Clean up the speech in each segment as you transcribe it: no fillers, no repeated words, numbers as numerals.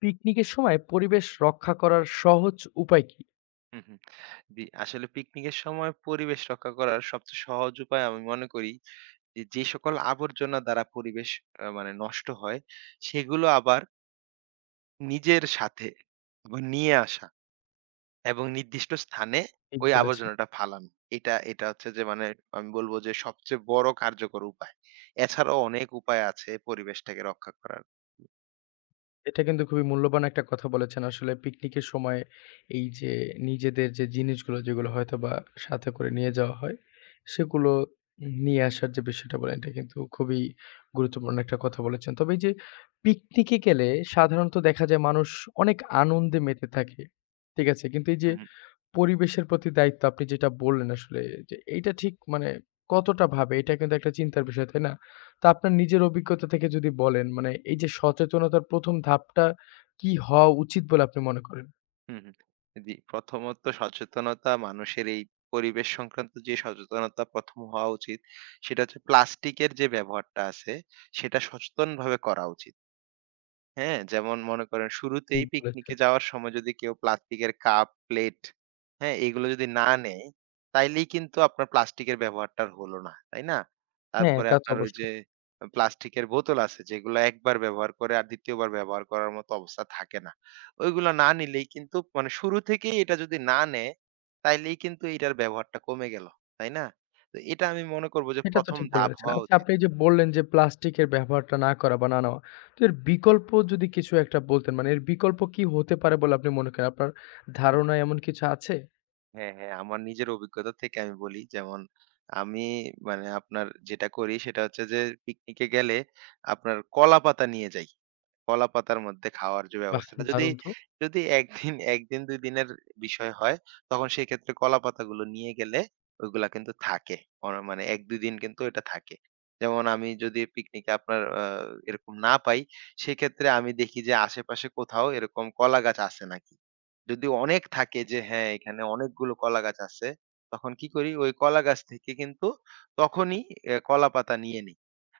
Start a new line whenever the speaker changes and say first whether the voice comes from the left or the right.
left: পিকনিকের সময় পরিবেশ রক্ষা করার সহজ উপায় কি?
right: হুম, হুম। জি, আসলে পিকনিকের সময় পরিবেশ রক্ষা করার সবচেয়ে সহজ উপায় আমি মনে করি যে সকল আবর্জনা দ্বারা পরিবেশ মানে নষ্ট হয়, সেগুলো আবার নিজের সাথে আবার নিয়ে আসা এবং নির্দিষ্ট স্থানে
left: ঠিক
right: ওই
left: বলেছেন।
right: আবর্জনাটা ফালানো। এটা এটা হচ্ছে যে মানে আমি বলব যে সবচেয়ে বড় কার্যকর উপায়। এছাড়াও অনেক উপায় আছে পরিবেশটাকে রক্ষা করার।
left: এটা কিন্তু খুবই মূল্যবান একটা কথা বলেছেন। আসলে পিকনিকের সময় এই যে নিজেদের যে জিনিসগুলো যেগুলো হয়তোবা সাথে করে নিয়ে যাওয়া হয়, সেগুলো নিয়ে আসার যে বিষয়টা বলেন, এটা কিন্তু খুবই গুরুত্বপূর্ণ একটা কথা বলেছেন। তবে এই যে পিকনিকে গেলে সাধারণত দেখা যায় মানুষ অনেক আনন্দে মেতে থাকে। ঠিক আছে? কিন্তু এই যে পরিবেশের প্রতি দায়িত্ব আপনি যেটা বললেন আসলে যে এইটা ঠিক মানে কতটা ভাবে এটা কিন্তু একটা চিন্তার বিষয়, তাই না? তো আপনার নিজের অভিজ্ঞতা থেকে যদি বলেন মানে এই যে সচেতনতার ১ম ধাপটা কি হওয়া উচিত বলে আপনি মনে করেন?
right: হুম, হুম। জি, প্রথমত সচেতনতা মানুষের এই পরিবেশ সংক্রান্ত যে সচেতনতা ১ম হওয়া উচিত সেটা হচ্ছে প্লাস্টিকের যে ব্যবহারটা আছে সেটা সচেতনভাবে করা উচিত। হ্যাঁ, যেমন মনে করেন শুরুতেই
left: ঠিক
right: পিকনিকে
left: বলেছেন।
right: যাওয়ার সময় যদি কেউ প্লাস্টিকের কাপ, প্লেট, হ্যাঁ? এগুলো যদি না নেয়, তাইলেই কিন্তু আপনার প্লাস্টিকের ব্যবহারটা আর হলো না, তাই না?
left: হ্যাঁ,
right: তারপরে
left: তা তো
right: আপনার ওই যে
left: অবশ্যই।
right: প্লাস্টিকের বোতল আছে যেগুলো একবার ব্যবহার করে আর দ্বিতীয়বার ব্যবহার করার মতো অবস্থা থাকে না। ওইগুলো না নিলেই কিন্তু মানে শুরু থেকেই এটা যদি না নেয়, তাইলেই কিন্তু এটার ব্যবহারটা কমে গেল, তাই না? তো এটা আমি মনে করব যে
left: এটা তো
right: প্রথম
left: ঠিক বলে
right: ধাপ
left: রেখেছেন।
right: হওয়া
left: আচ্ছা
right: উচিত।
left: আপনি এই যে বললেন যে প্লাস্টিকের ব্যবহারটা না করা বা না নেওয়া। তো এর বিকল্প যদি কিছু একটা বলতেন মানে এর বিকল্প কি হতে পারে বলে আপনি মনে করেন? আপনার ধারণা এমন কিছু আছে?
right: হ্যাঁ, হ্যাঁ। আমার নিজের অভিজ্ঞতা থেকে আমি বলি যেমন আমি মানে আপনার যেটা করি সেটা হচ্ছে যে পিকনিকে গেলে আপনার কলাপাতা নিয়ে যাই। কলাপাতার মধ্যে খাওয়ার যে
left: বাহ!
right: ব্যবস্থাটা যদি,
left: দারুণ তো।
right: যদি ১ দিন ১ দিন ২ দিনের বিষয় হয় তখন সেক্ষেত্রে কলাপাতাগুলো নিয়ে গেলে ওইগুলা কিন্তু থাকে। মানে ১-২ দিন কিন্তু এটা থাকে। যেমন আমি যদি পিকনিকে আপনার এরকম না পাই সেক্ষেত্রে আমি দেখি যে আশেপাশে কোথাও এরকম কলা গাছ আছে নাকি। যদি অনেক থাকে যে হ্যাঁ, এখানে অনেকগুলো কলাগাছ আছে, তখন কি করি ওই কলাগাছ থেকে কিন্তু তখনই কলাপাতা নিয়ে নেই।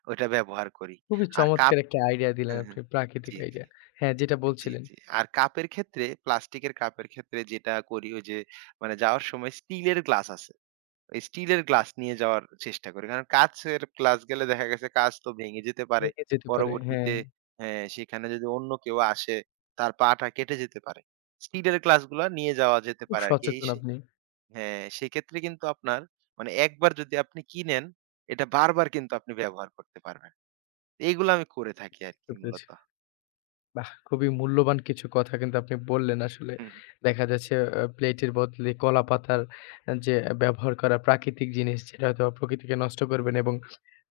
right: ওইটা ব্যবহার করি।
left: খুবই
right: আর কাপ,
left: চমৎকার একটা আইডিয়া দিলেন
right: হ্যাঁ,
left: আপনি,
right: হ্যাঁ।
left: প্রাকৃতিক
right: জি, জি,
left: আইডিয়া। হ্যাঁ, যেটা
right: জি,
left: বলছিলেন
right: জি। আর কাপের ক্ষেত্রে প্লাস্টিকের কাপের ক্ষেত্রে যেটা করি ওই যে মানে যাওয়ার সময় স্টিলের গ্লাস আছে। ওই স্টিলের গ্লাস নিয়ে যাওয়ার চেষ্টা করি। কারণ কাঁচের গ্লাস গেলে দেখা গেছে কাঁচ তো ভেঙে যেতে পারে।
left: রেখে যেতে পারে। হ্যাঁ,
right: পরবর্তীতে হ্যাঁ, সেখানে যদি অন্য কেউ আসে তার পাটা কেটে যেতে পারে। স্টিলের গ্লাসগুলা নিয়ে যাওয়া যেতে
left: খুব
right: পারে আরকি। এই
left: সচেতন
right: সে
left: আপনি,
right: হ্যাঁ, সেক্ষেত্রে কিন্তু আপনার মানে একবার যদি আপনি কিনেন এটা বারবার কিন্তু আপনি ব্যবহার করতে পারবেন। এইগুলো আমি করে থাকি
left: বুঝতে
right: আরকি
left: পেরেছি।
right: মূলত।
left: বাহ! খুবই মূল্যবান কিছু কথা কিন্তু আপনি বললেন আসলে।
right: হুম,
left: দেখা যাচ্ছে প্লেটের বদলে কলাপাতার যে ব্যবহার করা প্রাকৃতিক জিনিস যেটা হয়তো প্রকৃতিকে নষ্ট করবে না এবং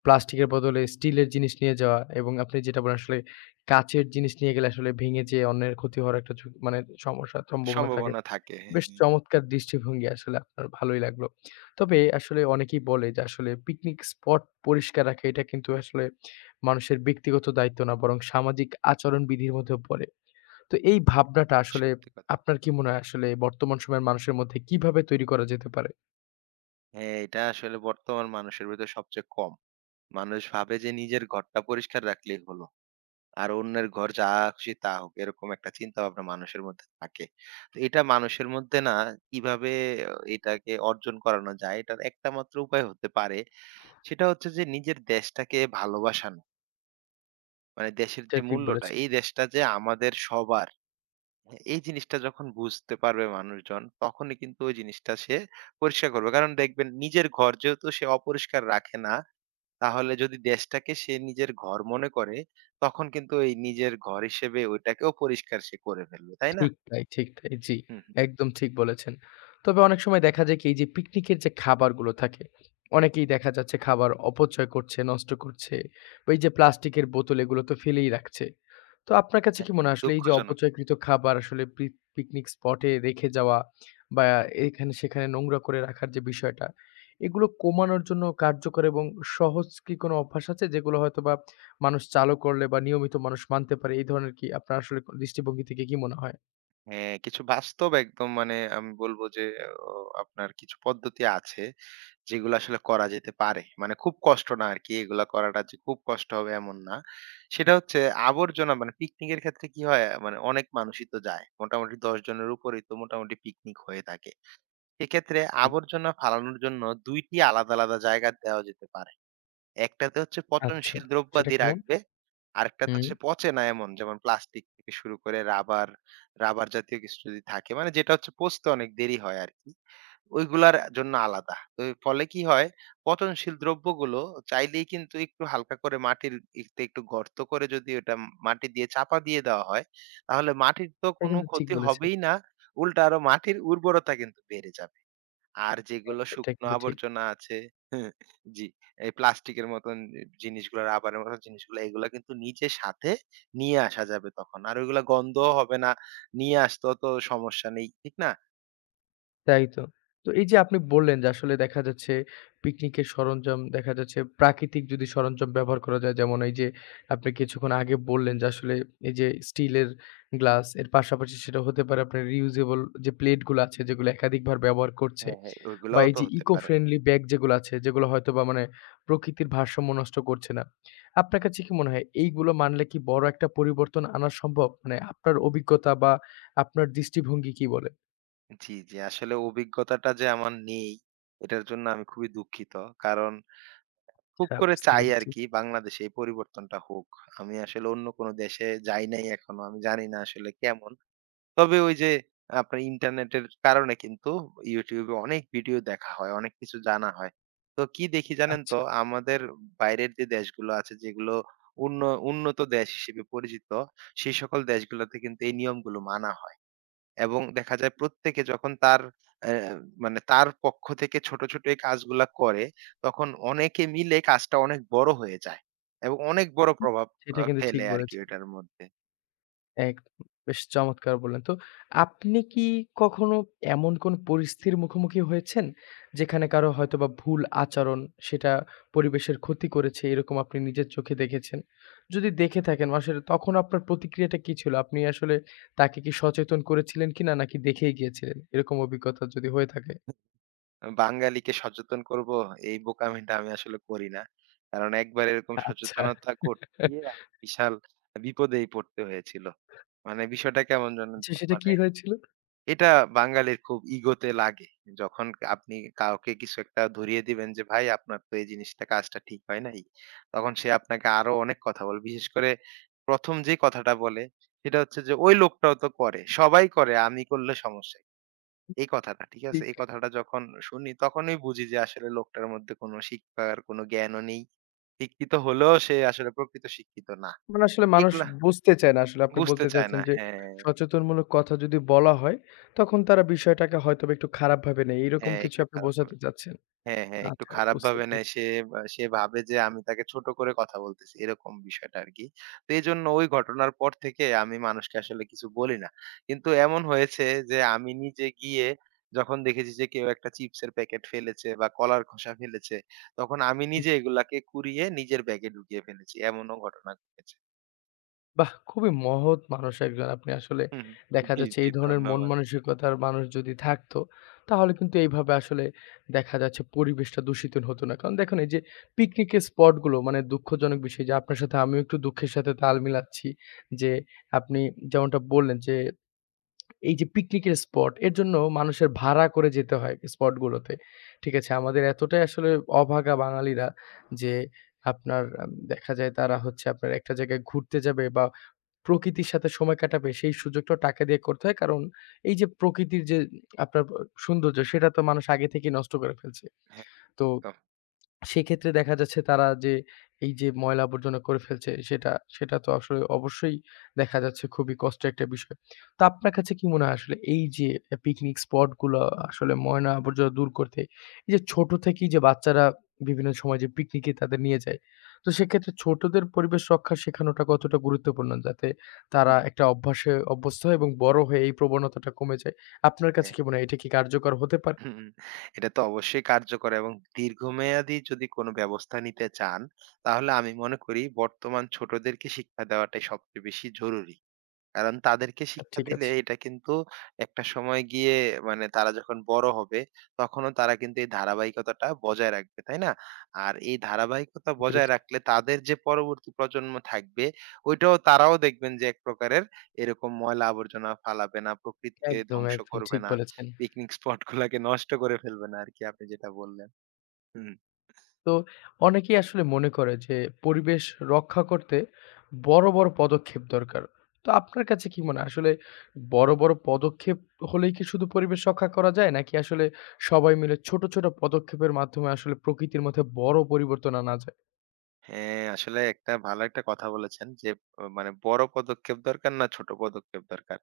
left: প্লাস্টিকের বদলে স্টিলের জিনিস নিয়ে যাওয়া এবং আপনি যেটা বলেন আসলে কাচের জিনিস নিয়ে গেলে আসলে ভেঙে যেয়ে অন্যের ক্ষতি হওয়ার একটা ঝুঁকি মানে সমস্যা সম্ভাবনা থাকে।
right: সম্ভাবনা থাকে। হ্যাঁ,
left: বেশ
right: হ্যাঁ,
left: চমৎকার দৃষ্টিভঙ্গি আসলে আপনার ভালোই লাগলো। তবে আসলে অনেকেই বলে যে আসলে পিকনিক স্পট পরিষ্কার রাখা এটা কিন্তু আসলে মানুষের ব্যক্তিগত দায়িত্ব না বরং সামাজিক আচরণবিধির মধ্যেও পড়ে। তো এই ভাবনাটা আসলে
right: সত্যি কথা।
left: আপনার কি মনে হয় আসলে বর্তমান সময়ের মানুষের মধ্যে কিভাবে তৈরি করা যেতে পারে?
right: হ্যাঁ, এটা আসলে বর্তমান মানুষের ভেতর সবচেয়ে কম। মানুষ ভাবে যে নিজের ঘরটা পরিষ্কার রাখলেই হলো। আর অন্যের ঘর যা খুশি তা হোক এরকম একটা চিন্তা ভাবনা মানুষের মধ্যে থাকে। তো এটা মানুষের মধ্যে না কিভাবে এটাকে অর্জন করানো যায় এটার একটা মাত্র উপায় হতে পারে সেটা হচ্ছে যে নিজের দেশটাকে ভালোবাসানো। মানে দেশের
left: এটা
right: যে
left: ঠিক
right: মূল্যটা
left: বলেছেন।
right: এই দেশটা যে আমাদের সবার। হ্যাঁ, এই জিনিসটা যখন বুঝতে পারবে মানুষজন তখনই কিন্তু ওই জিনিসটা সে পরিষ্কার করবে। কারণ দেখবেন নিজের ঘর যেহেতু সে অপরিষ্কার রাখে না তাহলে যদি দেশটাকে সে নিজের ঘর মনে করে, তখন কিন্তু এই নিজের ঘর হিসেবে ওইটাকেও পরিষ্কার সে করে ফেলবে। তাই না?
left: ঠিক তাই, ঠিক তাই। জি,
right: হুম, হুম।
left: একদম ঠিক বলেছেন। তবে অনেক সময় দেখা যায় কি এই যে পিকনিকের যে খাবারগুলো থাকে, অনেকেই দেখা যাচ্ছে খাবার অপচয় করছে, নষ্ট করছে। বা এই যে প্লাস্টিকের বোতল এগুলো তো ফেলেই রাখছে। তো আপনার কাছে
right: হ্যাঁ।
left: কি মনে হয় আসলে এই যে
right: দুঃখজনক।
left: অপচয়কৃত খাবার আসলে পিকনিক স্পটে রেখে যাওয়া বা এখানে সেখানে নোংরা করে রাখার যে বিষয়টা, এগুলো কমানোর জন্য কার্যকর এবং সহজ কি কোনো অভ্যাস আছে যেগুলো হয়তোবা মানুষ চালু করলে বা নিয়মিত মানুষ মানতে পারে? এই ধরনের কি আপনার আসলে দৃষ্টিভঙ্গি থেকে কি মনে হয়?
right: হ্যাঁ, কিছু বাস্তব একদম মানে আমি বলব যে অ আপনার কিছু পদ্ধতি আছে যেগুলো আসলে করা যেতে পারে। মানে খুব কষ্ট না আরকি। এগুলা করাটা যে খুব কষ্ট হবে এমন না। সেটা হচ্ছে আবর্জনা মানে পিকনিকের ক্ষেত্রে কি হয়? মানে অনেক মানুষই তো যায়। মোটামুটি ১০ জনের উপরেই তো মোটামুটি পিকনিক হয়ে থাকে। এক্ষেত্রে
left: হুম,
right: আবর্জনা ফালানোর জন্য ২ টি আলাদা, আলাদা জায়গা দেওয়া যেতে পারে। একটাতে হচ্ছে
left: আচ্ছা।
right: পচনশীল
left: সেটা
right: দ্রব্যাদি
left: কেমন?
right: রাখবে। আরেকটাতে
left: হুম।
right: হচ্ছে পচে না এমন যেমন প্লাস্টিক থেকে শুরু করে রাবার, রাবার জাতীয় কিছু যদি থাকে মানে যেটা হচ্ছে পচতে অনেক দেরি হয় আরকি। ওইগুলার জন্য আলাদা। তো এর ফলে কি হয় পচনশীল দ্রব্যগুলো চাইলেই কিন্তু একটু হালকা করে মাটির একটু, একটু গর্ত করে যদি ওটা মাটি দিয়ে চাপা দিয়ে দেওয়া হয়, তাহলে মাটির তো
left: এটা
right: কোনো
left: কিন্তু ঠিক
right: ক্ষতি
left: বলেছেন।
right: হবেই না। উল্টা আরো মাটির উর্বরতা কিন্তু বেড়ে যাবে। আর
left: হ্যাঁ,
right: যেগুলো
left: এটা
right: শুকনো
left: কিন্তু ঠিক।
right: আবর্জনা আছে জি, এই প্লাস্টিকের মতন জিনিসগুলো, রাবারের মতন জিনিসগুলো এগুলা কিন্তু নিজের সাথে নিয়ে আসা যাবে তখন। আর ওইগুলা গন্ধও হবে না। নিয়ে আসতেও তো সমস্যা নেই, ঠিক না?
left: তাই তো। তো এই যে আপনি বললেন যে আসলে দেখা যাচ্ছে পিকনিকের সরঞ্জাম দেখা যাচ্ছে প্রাকৃতিক যদি সরঞ্জাম ব্যবহার করা যায় যেমন এই যে আপনি কিছুক্ষণ আগে বললেন যে আসলে এই যে স্টিলের গ্লাস এর পাশাপাশি সেটা হতে পারে আপনার reusable যে প্লেটগুলো আছে যেগুলো একাধিকবার ব্যবহার করছে
right: হ্যাঁ, হ্যাঁ।
left: বা
right: ওইগুলাও
left: এই
right: তো
left: যে
right: হতে
left: ইকো
right: পারে।
left: ফ্রেন্ডলি ব্যাগ যেগুলো আছে, যেগুলো হয়তোবা মানে প্রকৃতির ভারসাম্য নষ্ট করছে না। আপনার কাছে কি মনে হয় এইগুলো মানলে কি বড় একটা পরিবর্তন আনা সম্ভব? মানে আপনার অভিজ্ঞতা বা আপনার দৃষ্টিভঙ্গি কি বলে?
right: জি, জি। আসলে অভিজ্ঞতাটা যে আমার নেই, এটার জন্য আমি খুবই দুঃখিত। কারণ খুব
left: আচ্ছা
right: করে
left: বুঝতে
right: চাই
left: পেরেছি।
right: আরকি বাংলাদেশে এই পরিবর্তনটা হোক। আমি আসলে অন্য কোনো দেশে যাই নাই এখনো। আমি জানি না আসলে কেমন। তবে ওই যে আপনার ইন্টারনেটের কারণে কিন্তু YouTube এ অনেক ভিডিও দেখা হয়, অনেক কিছু জানা হয়। তো কি দেখি জানেন
left: আচ্ছা।
right: তো? আমাদের বাইরের যে দেশগুলো আছে যেগুলো উন্ন উন্নত দেশ হিসেবে পরিচিত, সেই সকল দেশগুলোতে কিন্তু এই নিয়মগুলো মানা হয়। এবং দেখা যায় প্রত্যেকে যখন তার অ্যা মানে তার পক্ষ থেকে ছোট, ছোট এই কাজগুলা করে, তখন অনেকে মিলে কাজটা অনেক বড় হয়ে যায়। এবং অনেক বড় প্রভাব
left: এটা কিন্তু ঠিক
right: ফেলে আরকি
left: বলেছেন।
right: ওইটার মধ্যে।
left: একদম। বেশ চমৎকার বললেন। তো আপনি কি কখনো এমন কোন পরিস্থিতির মুখোমুখি হয়েছেন, যেখানে কারো হয়তোবা ভুল আচরণ সেটা পরিবেশের ক্ষতি করেছে এরকম আপনি নিজের চোখে দেখেছেন? যদি দেখে থাকেন আসলে তখন আপনার প্রতিক্রিয়াটা কি ছিল? আপনি আসলে তাকে কি সচেতন করেছিলেন কিনা নাকি দেখেই গিয়েছিলেন? এরকম অভিজ্ঞতা যদি হয়ে থাকে?
right: বাঙালিকে সচেতন করব এই বোকামিটা আমি আসলে করি না। কারণ একবার এরকম
left: আচ্ছা।
right: সচেতনতা করতে গিয়ে আমি বিশাল বিপদেই পড়তে হয়েছিল। মানে বিষয়টা কেমন জানেন
left: আচ্ছা
right: তো?
left: সেটা কি
right: মানে
left: হয়েছিল?
right: এটা বাঙালির খুব ইগোতে লাগে। যখন আপনি কাউকে কিছু একটা ধরিয়ে দিবেন যে, "ভাই আপনার তো এই জিনিসটা কাজটা ঠিক হয় নাই।" তখন সে আপনাকে আরো অনেক কথা বলবে। বিশেষ করে প্রথম যে কথাটা বলে সেটা হচ্ছে যে, "ওই লোকটাও তো করে। সবাই করে আমি করলে সমস্যা এই কথাটা, ঠিক আছে?" এই কথাটা যখন শুনি তখনই বুঝি যে আসলে লোকটার মধ্যে কোনো শিক্ষার কোনো জ্ঞানও নেই। শিক্ষিত হলেও সে আসলে প্রকৃত শিক্ষিত না।
left: মানে আসলে মানুষ
right: এগুলা
left: বুঝতে চায় না। আসলে আপনি
right: বুঝতে
left: বলতে
right: চায় না।
left: চাচ্ছেন যে,
right: হ্যাঁ,
left: সচেতনমূলক কথা যদি বলা হয়, তখন তারা বিষয়টাকে হয়তোবা একটু খারাপভাবে নেয়। এরকম
right: হ্যাঁ একটু
left: কিছু আপনি
right: খারাপ
left: বোঝাতে চাচ্ছেন।
right: হ্যাঁ, হ্যাঁ, একটু
left: আচ্ছা, বুঝতে
right: খারাপভাবে নেয়।
left: পেরেছি।
right: সে বা সে ভাবে যে আমি তাকে ছোট করে কথা বলতেছি। এরকম বিষয়টা আরকি। তো এজন্য ওই ঘটনার পর থেকে আমি মানুষকে আসলে কিছু বলি না। কিন্তু এমন হয়েছে যে আমি নিজে গিয়ে যখন দেখেছি যে কেউ একটা চিপসের প্যাকেট ফেলেছে বা কলার খোসা ফেলেছে, তখন আমি নিজে এগুলাকে কুড়িয়ে নিজের ব্যাগে ঢুকিয়ে ফেলেছি। এমনও ঘটনা ঘটেছে।
left: বাহ! খুবই মহৎ মানুষ একজন। আপনি আসলে
right: হুম, হুম।
left: দেখা
right: জি,
left: যাচ্ছে
right: জি।
left: এই ধরনের মন
right: ধন্যবাদ।
left: মানসিকতার মানুষ যদি থাকতো, তাহলে কিন্তু এইভাবে আসলে দেখা যাচ্ছে পরিবেশটা দূষিত হতো না। কারণ দেখুন এই যে পিকনিকের স্পটগুলো মানে দুঃখজনক বিষয় যে আপনার সাথে আমিও একটু দুঃখের সাথে তাল মিলাচ্ছি। যে আপনি যেমনটা বললেন যে এই যে পিকনিকের স্পট এর জন্য মানুষের ভাড়া করে যেতে হয় স্পট গুলোতে। ঠিক আছে? আমাদের এতটাই আসলে অভাগা বাঙালিরা যে আপনার আম দেখা যায় তারা হচ্ছে আপনার একটা জায়গায় ঘুরতে যাবে বা প্রকৃতির সাথে সময় কাটাবে সেই সুযোগটাও টাকা দিয়ে করতে হয়। কারণ এই যে প্রকৃতির যে আপনার সৌন্দর্য সেটা তো মানুষ আগে থেকেই নষ্ট করে ফেলছে।
right: হ্যাঁ,
left: তো
right: একদম।
left: সেক্ষেত্রে দেখা যাচ্ছে তারা যে এই যে ময়লা আবর্জনা করে ফেলছে সেটা, সেটা তো আসলে অবশ্যই দেখা যাচ্ছে খুবই কষ্টের একটা বিষয়। তো আপনার কাছে কি মনে হয় আসলে এই যে পিকনিক স্পট গুলো আসলে ময়লা আবর্জনা দূর করতে এই যে ছোট থেকেই যে বাচ্চারা বিভিন্ন সময় যে পিকনিকে তাদের নিয়ে যায়। তো সেক্ষেত্রে ছোটদের পরিবেশ রক্ষা শেখানোটা কতটা গুরুত্বপূর্ণ যাতে তারা
right: হুম।
left: একটা অভ্যাসে অভ্যস্ত হয় এবং বড় হয়ে এই প্রবণতাটা কমে যায়। আপনার কাছে
right: হ্যাঁ।
left: কি মনে হয় এটা কি কার্যকর হতে পারে?
right: হুম, এটা তো অবশ্যই কার্যকর এবং দীর্ঘমেয়াদী যদি কোনো ব্যবস্থা নিতে চান, তাহলে আমি মনে করি বর্তমান ছোটদেরকে শিক্ষা দেওয়াটাই সবচেয়ে বেশি জরুরি। কারণ তাদেরকে শিক্ষা
left: ঠিক
right: দিলে
left: আছে
right: এটা কিন্তু একটা সময় গিয়ে মানে তারা যখন বড় হবে তখনও তারা কিন্তু এই ধারাবাহিকতাটা বজায় রাখবে, তাই না? আর এই ধারাবাহিকতা
left: বুঝতে
right: বজায়
left: পেরেছি।
right: রাখলে তাদের যে পরবর্তী প্রজন্ম থাকবে ওইটাও তারাও দেখবেন যে এক প্রকারের এরকম ময়লা আবর্জনা ফালাবে না, প্রকৃতিকে
left: একদম,
right: ধ্বংস
left: একদম
right: করবে
left: ঠিক
right: না,
left: বলেছেন।
right: পিকনিক স্পট গুলাকে নষ্ট করে ফেলবে না আরকি আপনি যেটা বললেন।
left: তো অনেকেই আসলে মনে করে যে পরিবেশ রক্ষা করতে বড়, বড় পদক্ষেপ দরকার। তো আপনার কাছে কি মনে হয় আসলে বড়, বড় পদক্ষেপ হলেই কি শুধু পরিবেশ রক্ষা করা যায়? নাকি আসলে সবাই মিলে ছোট, ছোট পদক্ষেপের মাধ্যমে আসলে প্রকৃতির মধ্যে বড় পরিবর্তন আনা যায়?
right: হ্যাঁ, আসলে একটা ভালো একটা কথা বলেছেন যে মানে বড় পদক্ষেপ দরকার না ছোট পদক্ষেপ দরকার।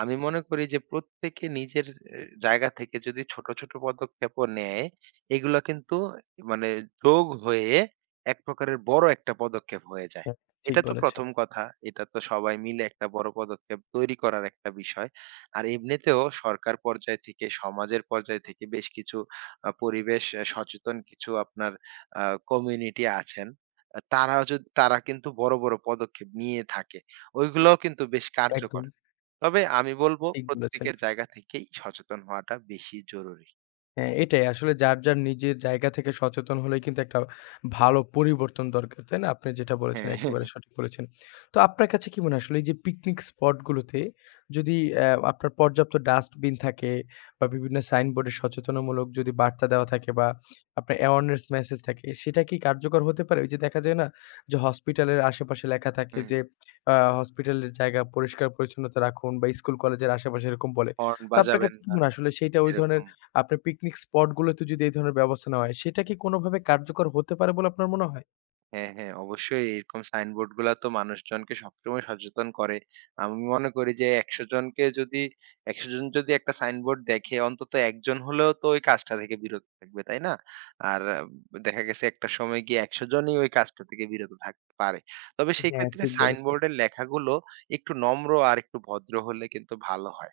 right: আমি মনে করি যে প্রত্যেকে নিজের এ জায়গা থেকে যদি ছোট, ছোট পদক্ষেপও নেয়, এগুলা কিন্তু মানে যোগ হয়ে এক প্রকারের বড় একটা পদক্ষেপ হয়ে যায়।
left: হ্যাঁ। ঠিক
right: এটা তো
left: বলেছেন।
right: প্রথম কথা। এটা তো সবাই মিলে একটা বড় পদক্ষেপ তৈরি করার একটা বিষয়। আর এমনিতেও সরকার পর্যায় থেকে, সমাজের পর্যায় থেকে বেশ কিছু পরিবেশ এ সচেতন কিছু আপনার আ কমিউনিটি আছেন। আ তারা যদি তারা কিন্তু বড়, বড় পদক্ষেপ নিয়ে থাকে। ওইগুলোও কিন্তু বেশ কার্যকর।
left: একদম
right: তবে আমি বলব
left: ঠিক বলেছেন।
right: প্রত্যেকের জায়গা থেকেই সচেতন হওয়াটা বেশি জরুরি।
left: হ্যাঁ, এটাই আসলে যার, যার নিজের জায়গা থেকে সচেতন হলেই কিন্তু একটা ভালো পরিবর্তন দরকার, তাই না? আপনি যেটা বলেছেন
right: হ্যাঁ, হ্যাঁ,
left: একেবারে
right: হ্যাঁ।
left: সঠিক বলেছেন। তো আপনার কাছে কি মনে হয় আসলে এই যে পিকনিক স্পট গুলোতে যদি আপনার পর্যাপ্ত ডাস্টবিন থাকে বা বিভিন্ন সাইনবোর্ডে সচেতনামূলক যদি বার্তা দেওয়া থাকে বা আপনার অ্যাওয়ারনেস মেসেজ থাকে, সেটা কি কার্যকর হতে পারে? ওই যে দেখা যায় না যে হসপিটালের আশেপাশে লেখা থাকে
right: হ্যাঁ।
left: যে হসপিটালের জায়গা পরিষ্কার পরিচ্ছন্নতা রাখুন বা স্কুল কলেজের আশেপাশে এরকম বলে।
right: হর্ন
left: তো আপনার
right: বাজাবেন
left: কাছে কি
right: না
left: মনে হয় আসলে সেইটা ওই ধরনের
right: এরকম।
left: আপনার পিকনিক স্পট গুলোতে যদি এই ধরনের ব্যবস্থা নেওয়া হয়, সেটা কি কোনোভাবে কার্যকর হতে পারে বলে আপনার মনে হয়?
right: হ্যাঁ, হ্যাঁ, অবশ্যই এরকম সাইনবোর্ড গুলা তো মানুষজনকে সবসময় সচেতন করে। আমি মনে করি যে ১০০ জন যদি একটা সাইনবোর্ড দেখে অন্তত একজন হলেও তো ওই কাজটা থেকে বিরত থাকবে, তাই না? আর দেখা গেছে একটা সময় গিয়ে ১০০ জনই ওই কাজটা থেকে বিরত থাকতে পারে। তবে সেই
left: হ্যাঁ,
right: ক্ষেত্রে
left: ঠিক বলেছেন।
right: সাইনবোর্ডের লেখাগুলো একটু নম্র আর একটু ভদ্র হলে কিন্তু ভালো হয়।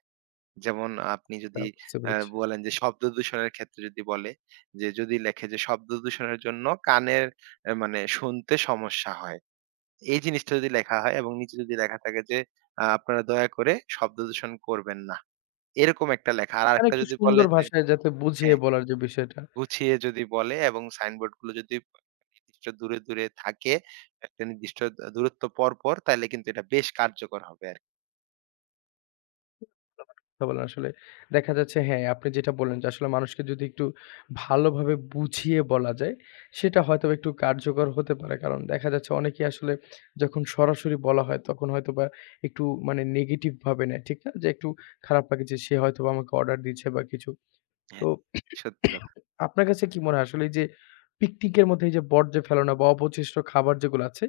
right: যেমন আপনি
left: তা
right: যদি
left: বুঝতে
right: আ
left: পেরেছি।
right: বলেন যে শব্দ দূষণের ক্ষেত্রে যদি বলে যে যদি লেখে যে শব্দ দূষণের জন্য কানের মানে শুনতে সমস্যা হয়। এই জিনিসটা যদি লেখা হয় এবং নিচে যদি লেখা থাকে যে আপনারা দয়া করে শব্দ দূষণ করবেন না। এরকম একটা লেখা। আর
left: মানে
right: আরেকটা
left: একটু
right: যদি বলে
left: সুন্দর
right: যে
left: ভাষায় যাতে বুঝিয়ে
right: হ্যাঁ,
left: বলার যে বিষয়টা,
right: গুছিয়ে যদি বলে এবং সাইনবোর্ড গুলো যদি নির্দিষ্ট দূরে, দূরে থাকে, একটা নির্দিষ্ট দূরত্ব পর, পর তাইলে কিন্তু এটা বেশ কার্যকর হবে আরকি।
left: তা বলেন আসলে দেখা যাচ্ছে হ্যাঁ, আপনি যেটা বললেন যে আসলে মানুষকে যদি একটু ভালোভাবে বুঝিয়ে বলা যায়, সেটা হয়তোবা একটু কার্যকর হতে পারে। কারণ দেখা যাচ্ছে অনেকেই আসলে যখন সরাসরি বলা হয়, তখন হয়তোবা একটু মানে নেগেটিভ ভাবে নেয়, ঠিক না? যে একটু খারাপ লাগে যে সে হয়তোবা আমাকে অর্ডার দিচ্ছে বা কিছু। তো
right: হ্যাঁ। সত্যি কথা।
left: আপনার কাছে কি মনে হয় আসলে এই যে পিকনিকের মধ্যে এই যে বর্জ্য ফেলনা বা অবশিষ্ট খাবার যেগুলো আছে,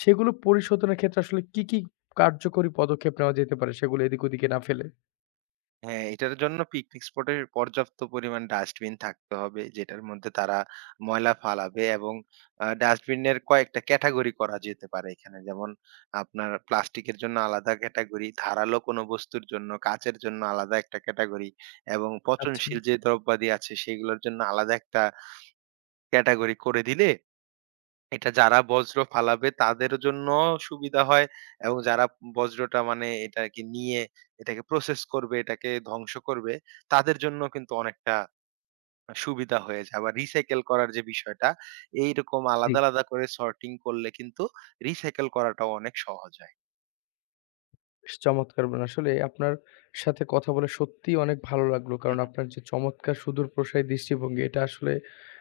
left: সেগুলো পরিশোধনের ক্ষেত্রে আসলে কি, কি কার্যকরী পদক্ষেপ নেওয়া যেতে পারে সেগুলো এদিক ওদিকে না ফেলে?
right: হ্যাঁ, এটার জন্য পিকনিক স্পটের পর্যাপ্ত পরিমাণ ডাস্টবিন থাকতে হবে, যেটার মধ্যে তারা ময়লা ফালাবে এবং ডাস্টবিনের কয়েকটা ক্যাটেগরি করা যেতে পারে এখানে। যেমন আপনার প্লাস্টিকের জন্য আলাদা ক্যাটেগরি, ধারালো কোনো বস্তুর জন্য, কাঁচের জন্য আলাদা একটা ক্যাটেগরি এবং
left: আচ্ছা,
right: পচনশীল যে দ্রব্যাদি আছে সেগুলোর জন্য আলাদা একটা ক্যাটেগরি করে দিলে এটা যারা বজ্র ফালাবে তাদের জন্য সুবিধা হয় এবং যারা বজ্রটা মানে এটাকে নিয়ে এটাকে প্রসেস করবে, এটাকে ধ্বংস করবে, তাদের জন্য কিন্তু অনেকটা সুবিধা হয়ে যায়। আবার রিসাইকেল করার যে বিষয়টা, এইরকম
left: জি।
right: আলাদা, আলাদা করে সর্টিং করলে কিন্তু রিসাইকেল করাটাও অনেক সহজ হয়।
left: বেশ চমৎকার বলেন। আসলে আপনার সাথে কথা বলে সত্যিই অনেক ভালো লাগলো।
right: হু,
left: কারণ
right: হু।
left: আপনার যে চমৎকার সুদূরপ্রসারী দৃষ্টিভঙ্গি এটা আসলে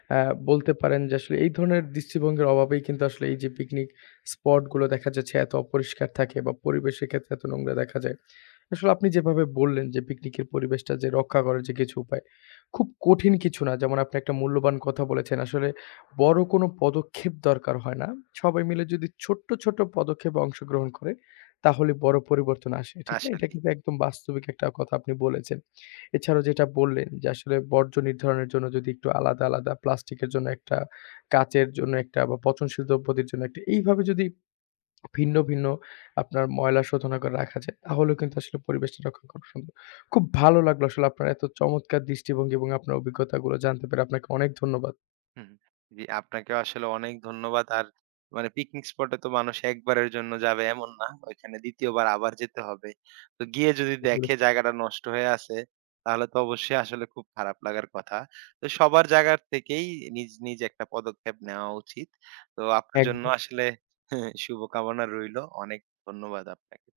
left: অ্যা বলতে পারেন যে আসলে এই ধরনের দৃষ্টিভঙ্গির অভাবেই কিন্তু আসলে এই যে পিকনিক স্পট গুলো দেখা যাচ্ছে এত অপরিষ্কার থাকে বা পরিবেশের ক্ষেত্রে এত নোংরা দেখা যায়। আসলে আপনি যেভাবে বললেন যে পিকনিকের পরিবেশটা যে রক্ষা করার যে কিছু উপায়, খুব কঠিন কিছু না। যেমন আপনি একটা মূল্যবান কথা বলেছেন। আসলে বড় কোনো পদক্ষেপ দরকার হয় না। সবাই মিলে যদি ছোট্ট, ছোট্ট পদক্ষেপে অংশগ্রহণ করে তাহলে বড় পরিবর্তন আসে। ঠিক না? এটা
right: আসলেই।
left: কিন্তু একদম বাস্তবিক একটা কথা আপনি বলেছেন। এছাড়াও যেটা বললেন যে আসলে বর্জ্য নির্ধারণের জন্য যদি একটু আলাদা, আলাদা প্লাস্টিকের জন্য একটা, কাঁচের জন্য একটা বা পচনশীল দ্রব্যদের জন্য একটা এইভাবে যদি ভিন্ন, ভিন্ন আপনার ময়লা শোধনাগার রাখা যায় তাহলেও কিন্তু আসলে পরিবেশটা রক্ষা করা সম্ভব। খুব ভালো লাগলো আসলে আপনার এত চমৎকার দৃষ্টিভঙ্গি এবং আপনার অভিজ্ঞতাগুলো জানতে পেরে আপনাকে অনেক ধন্যবাদ।
right: হুম, জি আপনাকেও আসলে অনেক ধন্যবাদ। আর মানে পিকনিক স্পটে তো মানুষ একবারের জন্য যাবে এমন না। ওইখানে দ্বিতীয় বার আবার যেতে হবে। তো গিয়ে যদি দেখে জায়গাটা নষ্ট হয়ে আছে, তাহলে তো অবশ্যই আসলে খুব খারাপ লাগার কথা। তো সবার জায়গার থেকেই নিজ, নিজ একটা পদক্ষেপ নেওয়া উচিত। তো আপনার জন্য
left: একদম।
right: আসলে শুভকামনা রইলো। অনেক ধন্যবাদ আপনাকে।